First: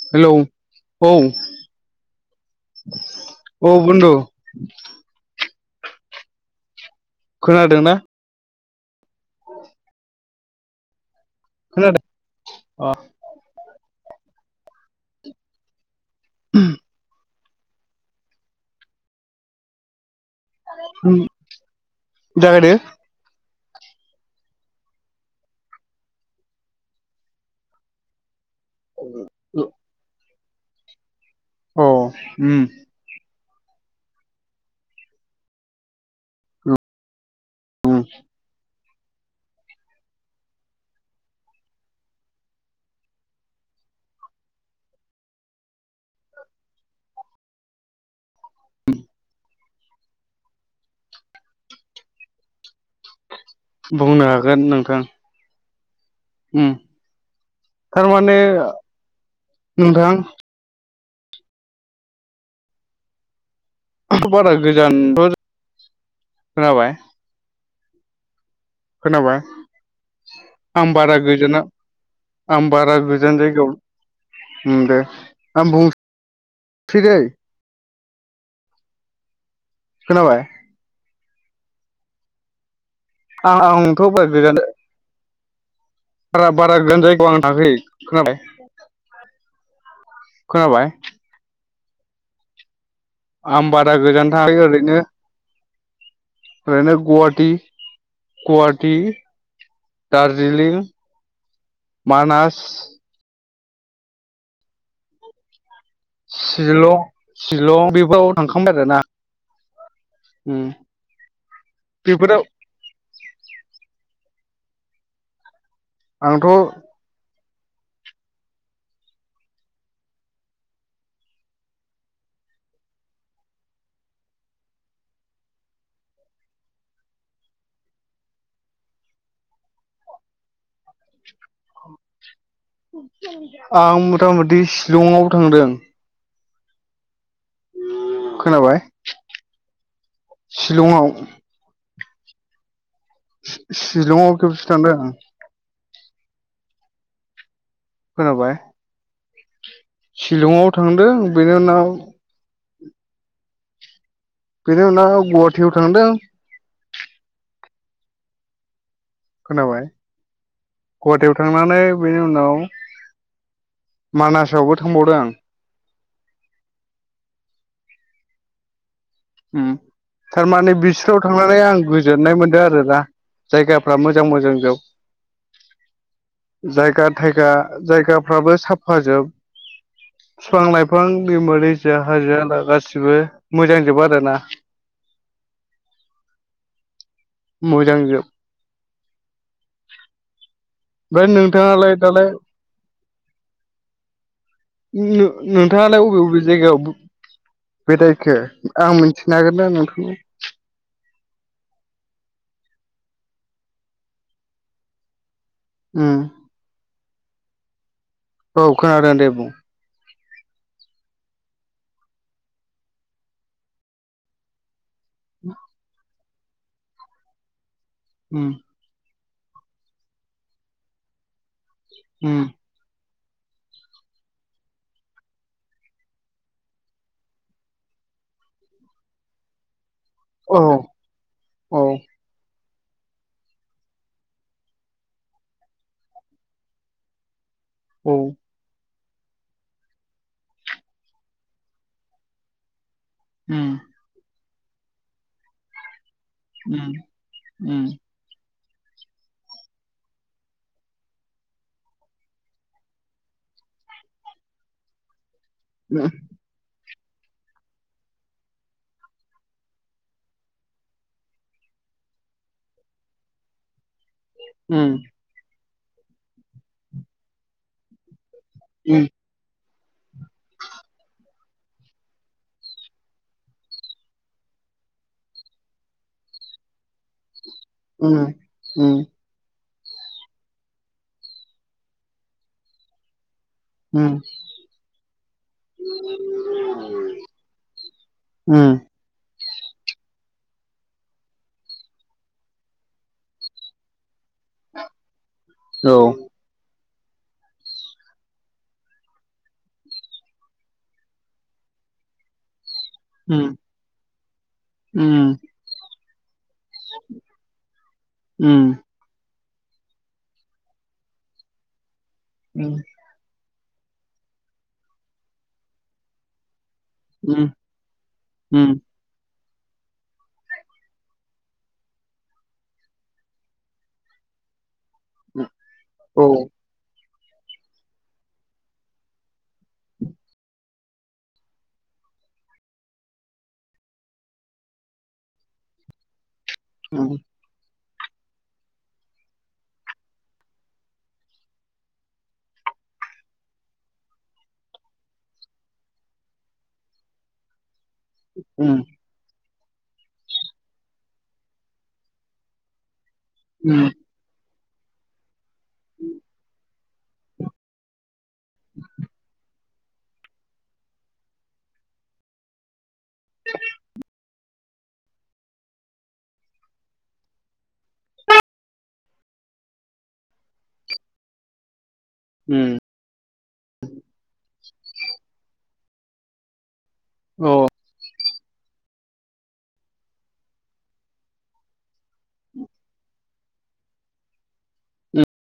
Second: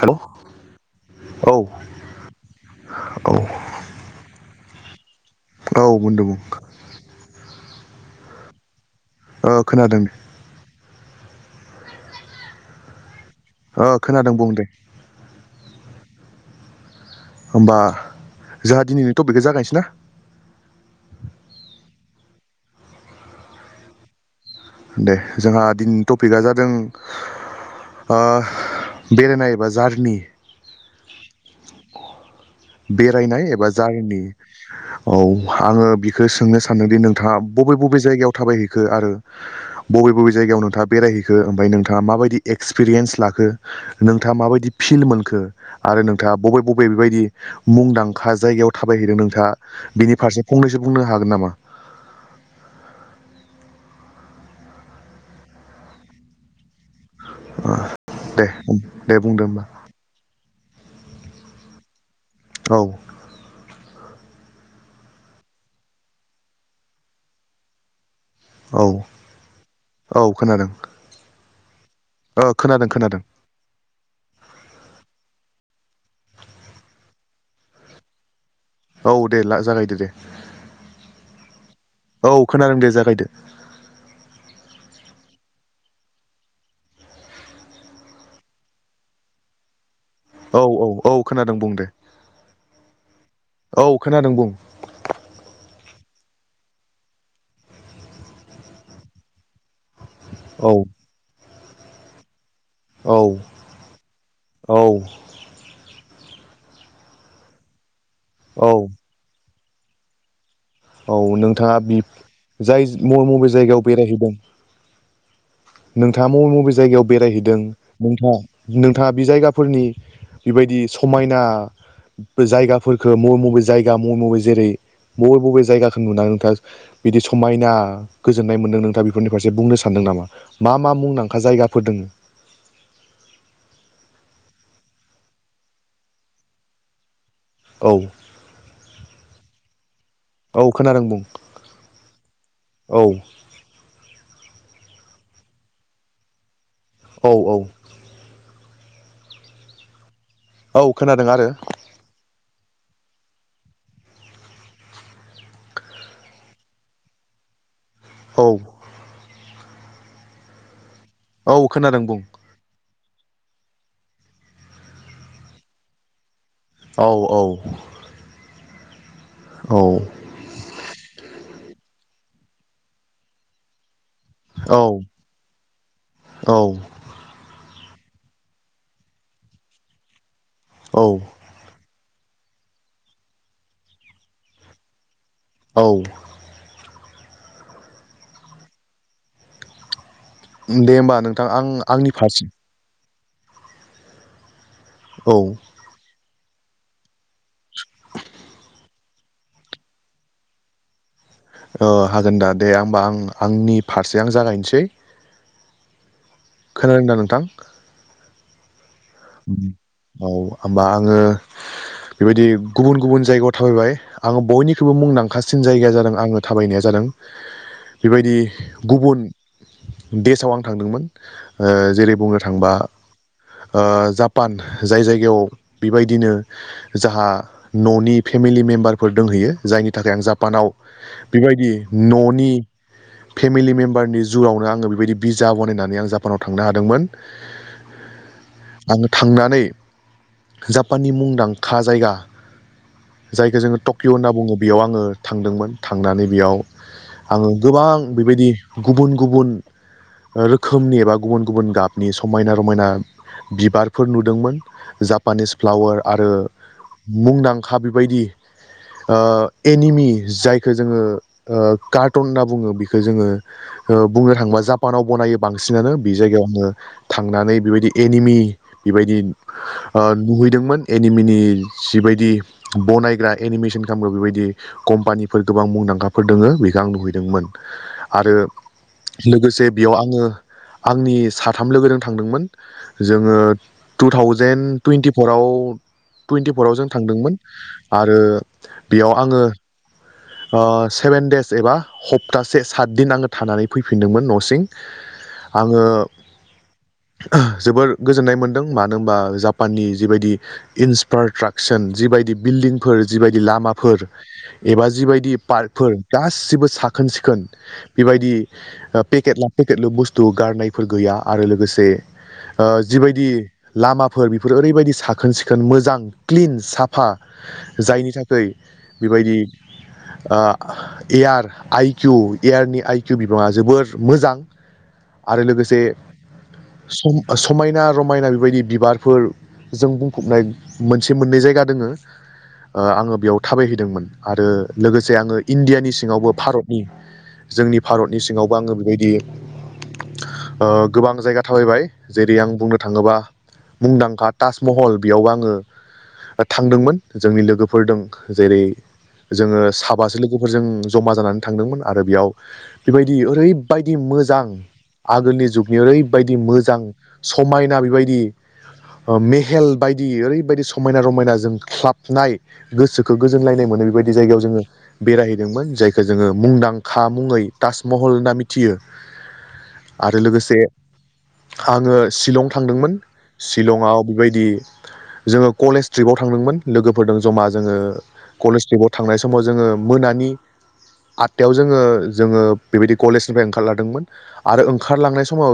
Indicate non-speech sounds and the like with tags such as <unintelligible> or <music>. हेल' hello औ औ बन्दु <inaudible> औ बन्दु बुं खोनादों ना ओ खोनादों खोनादों अ ओ खोनादों बुं दे होमबा जोंहा दिनैनि टपिकआ जागायनोसै ना जागायदो दे जोंहा दिनैनि टपिकआ जादों बेरायनाय बा जारनि औ बेरायनाय एबा जारनि औ आङो बिखौ सोंनो सानदों दि नों बबे बबे उम जायगायाव थाबायहै है आरो बबे बबे जायगायाव नोंथाङा बेरायहैखो ओमफफ्राय नोंथाङा माबायदि एक्सपिरियेन्स लाखो नोंथाङा माबायदि फिल मोनखो आरो नोंथाङा बबे बबे बेबायदि मुंदां खा जायगायाव थाबायहैदों नोंथाङा बिनि फारसे फंनैसो बुंनो हागोन नामा बुंनो हागोन नोंथां उ ओ थारमाने दे दे बुंदो होमबा नोंथां औ बारा गोजानथ' खोनाबाय औ खोनाबाय औ खोनादों आं बारा गोजोना ओ आं खोनादों बारा खोनादों गोजान जायगायाव ओम दे आं बुं सै दे। औ दे ला जागायदो दे। खोनाबाय औ खोनादोंदे जा <unintelligible> बारा बारा गोजान जायगायाव आं थाङाखै खोनाबाय। औ खोनाबाय औ औ खोनादों बुं दे। आं औ बारा खोनादों गोजान बुं थाङाखै ओरैनो ओरैनो गुवाटि गुवाटि औ दार्जीलिं मानास औ औ। सिलं सिलं बे फ्राव औ थांखांबाय आरो ना। औ नोंथाङा बि बेफोराव जाय मबे मबे जायगायाव बेरायहैदों नोंथाङा आंथ' मबे बबे जायगायाव बेरायहै दों नोंथा नोंथाङा बे जायगाफोरनि बेबायदि समायना जायगाफोरखो मबे मबे जायगा मबे मबे जेरै बबे बबे जायगाखौ नुनानै नोंथाङा बिदि समायना गोजोन्नाय मोन्दों नोंथाङा बेफोरनि फारसे बुंनो सानदों नामा? मा मा मुंदांखा जायगाफोर दोङो? आं मथा मथि शिलंआव थांदों। औ खोनाबाय औ खोनादों शिलंआव। बुं औ सि-सिलंआव खेबसे थांदो आं औ औ। खोनाबाय? सिलंआव औ थांदों खोनादों आरो बेनि उनाव बेनि उनाव गुवाहाटियाव थांदों। औ। खोनाबाय? गुवाहाटियाव औ थांनानै खोनादों बुं बेनि उनाव मानासावबो थांबावदों आं औ औ। उम औ थारमाने बिस्राव थां। माने आं गोजोननाय मोनदों आरोना जायगाफ्रा मोजां मोजां मोजां जोब औ औ जायगा थायगा। जायगाफ्राबो साफाजोब फिफां लाइफां औ दैमा दैसा हाजो हाला गासिबो मोजांजोब आरो ना औ मोजांजोब दे होमबा ओमफ्राय नोंथां आं नोंथाङालाय आंनि दालाय फारसे नो औ नोंथाङालाय अबे अबे जायगायाव बेदाइखो आं मोनथि नो हागोनना नोंथां? अ हागोन दा दे आं होमबा आं आंनि फारसे आं जागायनोसै। उम खोनादोंदा नोंथां? औ खानादों दे बुं औ होमबा आङो बेबायदि गुबुन गुबुन जायगायाव थाबायबाय आंङो बयनि खौबो मुंदांखासिन जायगाया जादों आङो थाबायनाया जादों बेबायदि उम गुबुन देसाव आं थांदोंमोन। ओ जेरै उम बुंनो थांबा ओ जापान जाय जायगायाव बिबायदिनो जाहा न'नि फेमिलि मेम्बारफोर दोंहैयो जाय नि थाखाय आं औ जापानाव बेबायदि औ न'नि फेमिलि मेम्बारनि जुवावनो आङो बेबायदि बिजा बनायनानै आं जापानाव थांनो हादोंमोन। औ आङो थांनानै जापाननि मुंदांखा जायगा जायखौ उम जोङो टकिअ होन्ना बुङो। बेयाव आङो थांदोंमोन। थांनानै बेयाव उम आङो उम गोबां बेबायदि गुबुन गुबुन रोखोमनि एबा गुबुन गुबुन गाबनि समायना रमायना बिबारफोर नुदोंमोन जा पानिस फ्लावार उम आरो मुंदांखा बेबायदि ओ एनिमि जायखो जोङो ओ कार्टन होनना बुङो बेखो जोङो। ओ बुंनो थाङोबा उम जापानाव बनायो बां बांसिनानो बे जायगायावनो थांनानै बिबायदि एनिमि उम बेबायदि ओ नुहैदोंमोन एनिमिनि जिबायदि बनायग्रा एनिमेसन खालामग्रा बेबायदि कम्पानिफोर गोबां मुंदांखाफोर दङ बेखौ आं नुहैदोंमोन। उम उम आरो लोगोसे बेयाव आङो आंनि साथाम लोगजों थांदोंमोन। जोङो टु थावजेेन टुइन्टिफराव टुइन्टिफराव जों थांदोंमोन आरो उम बेयाव आङो ओ सेभेन देस एबा सप्तासे सात दिन आङो थानानै फैफिनदोंमोन न सिं आङो औ उम ओ जोबोर गोजोननाय मोन्दों मानो होनबा जापाननि जिबायदि इनफ्रास्ट्राकसार जिबायदि बिल्दिं फोर जिबायदि उम लामाफोर एबा उम उम औ जिबायदि पार्कफोर गासै गासिबो साखोन सिखोन बेबायदि उम पेकेट ला पेकेटलु बुस्थु गारनायफोर गैया आरो लोगोसे ओ जिबायदि लामाफोर बेफोर ओरैबायदि साखोन सिखोन मोजां क्लिन साफ फा जायनि थाखाय उम बेबायदि ओ एयार आइकिउ एयारनि आइकिउ बिबाङा जोबोर मोजां आरो लोगोसे सम समायना रमायना बेबायदि बिबारफोर जों बुंफबनाय मोनसे मोननै जायगा दोङो ओ आङो बेयाव थाबायहैदोंमोन आरो लोगोसे आङो इण्डियानि सिङावबो भारतनि जोंनि भारतनि सिङावबो आङो बेबायदि ओ गोबां जायगा थाबायबाय जेरै आं बुंनो थाङोबा मुंदांखा ताजमहल बेयावबो आङो थांदोंमोन जोंनि लोगो फोरदों जेरै जोङो साबासो लोगोफोरजों जमा जानानै थांदोंमोन आरो बेयाव बेबायदि बियो ओरैबायदि मोजां आधुनिक जुगनि ओरै बेबायदि मोजां समायना बेबायदि ओ मेहेल बायदि ओरैबायदि समायना रमायना जोंख्लाबनाय गोसोखौ गोजोनलायनाय मोनो बेबायदि जायगायाव जोङो बेरायहैदोंमोन जायखौ जोङो मुंदांखा मुङै ताजमहल होनना मिथियो आरो लोगोसे आङो शिलं उम थांदोंमोन सिलंआव बेबायदि जोङो कलेज ट्रिपाव थांदोंमोन लोगोफोरदों जमा उम जोङो कलेज ट्रिबाव थांनाय समाव जोङो मोनानि आटथायाव जोङो जोङो बेबायदि कलेजनिफ्राय ओंखारलादोंमोन आरो अ ओंखारलांनाय समाव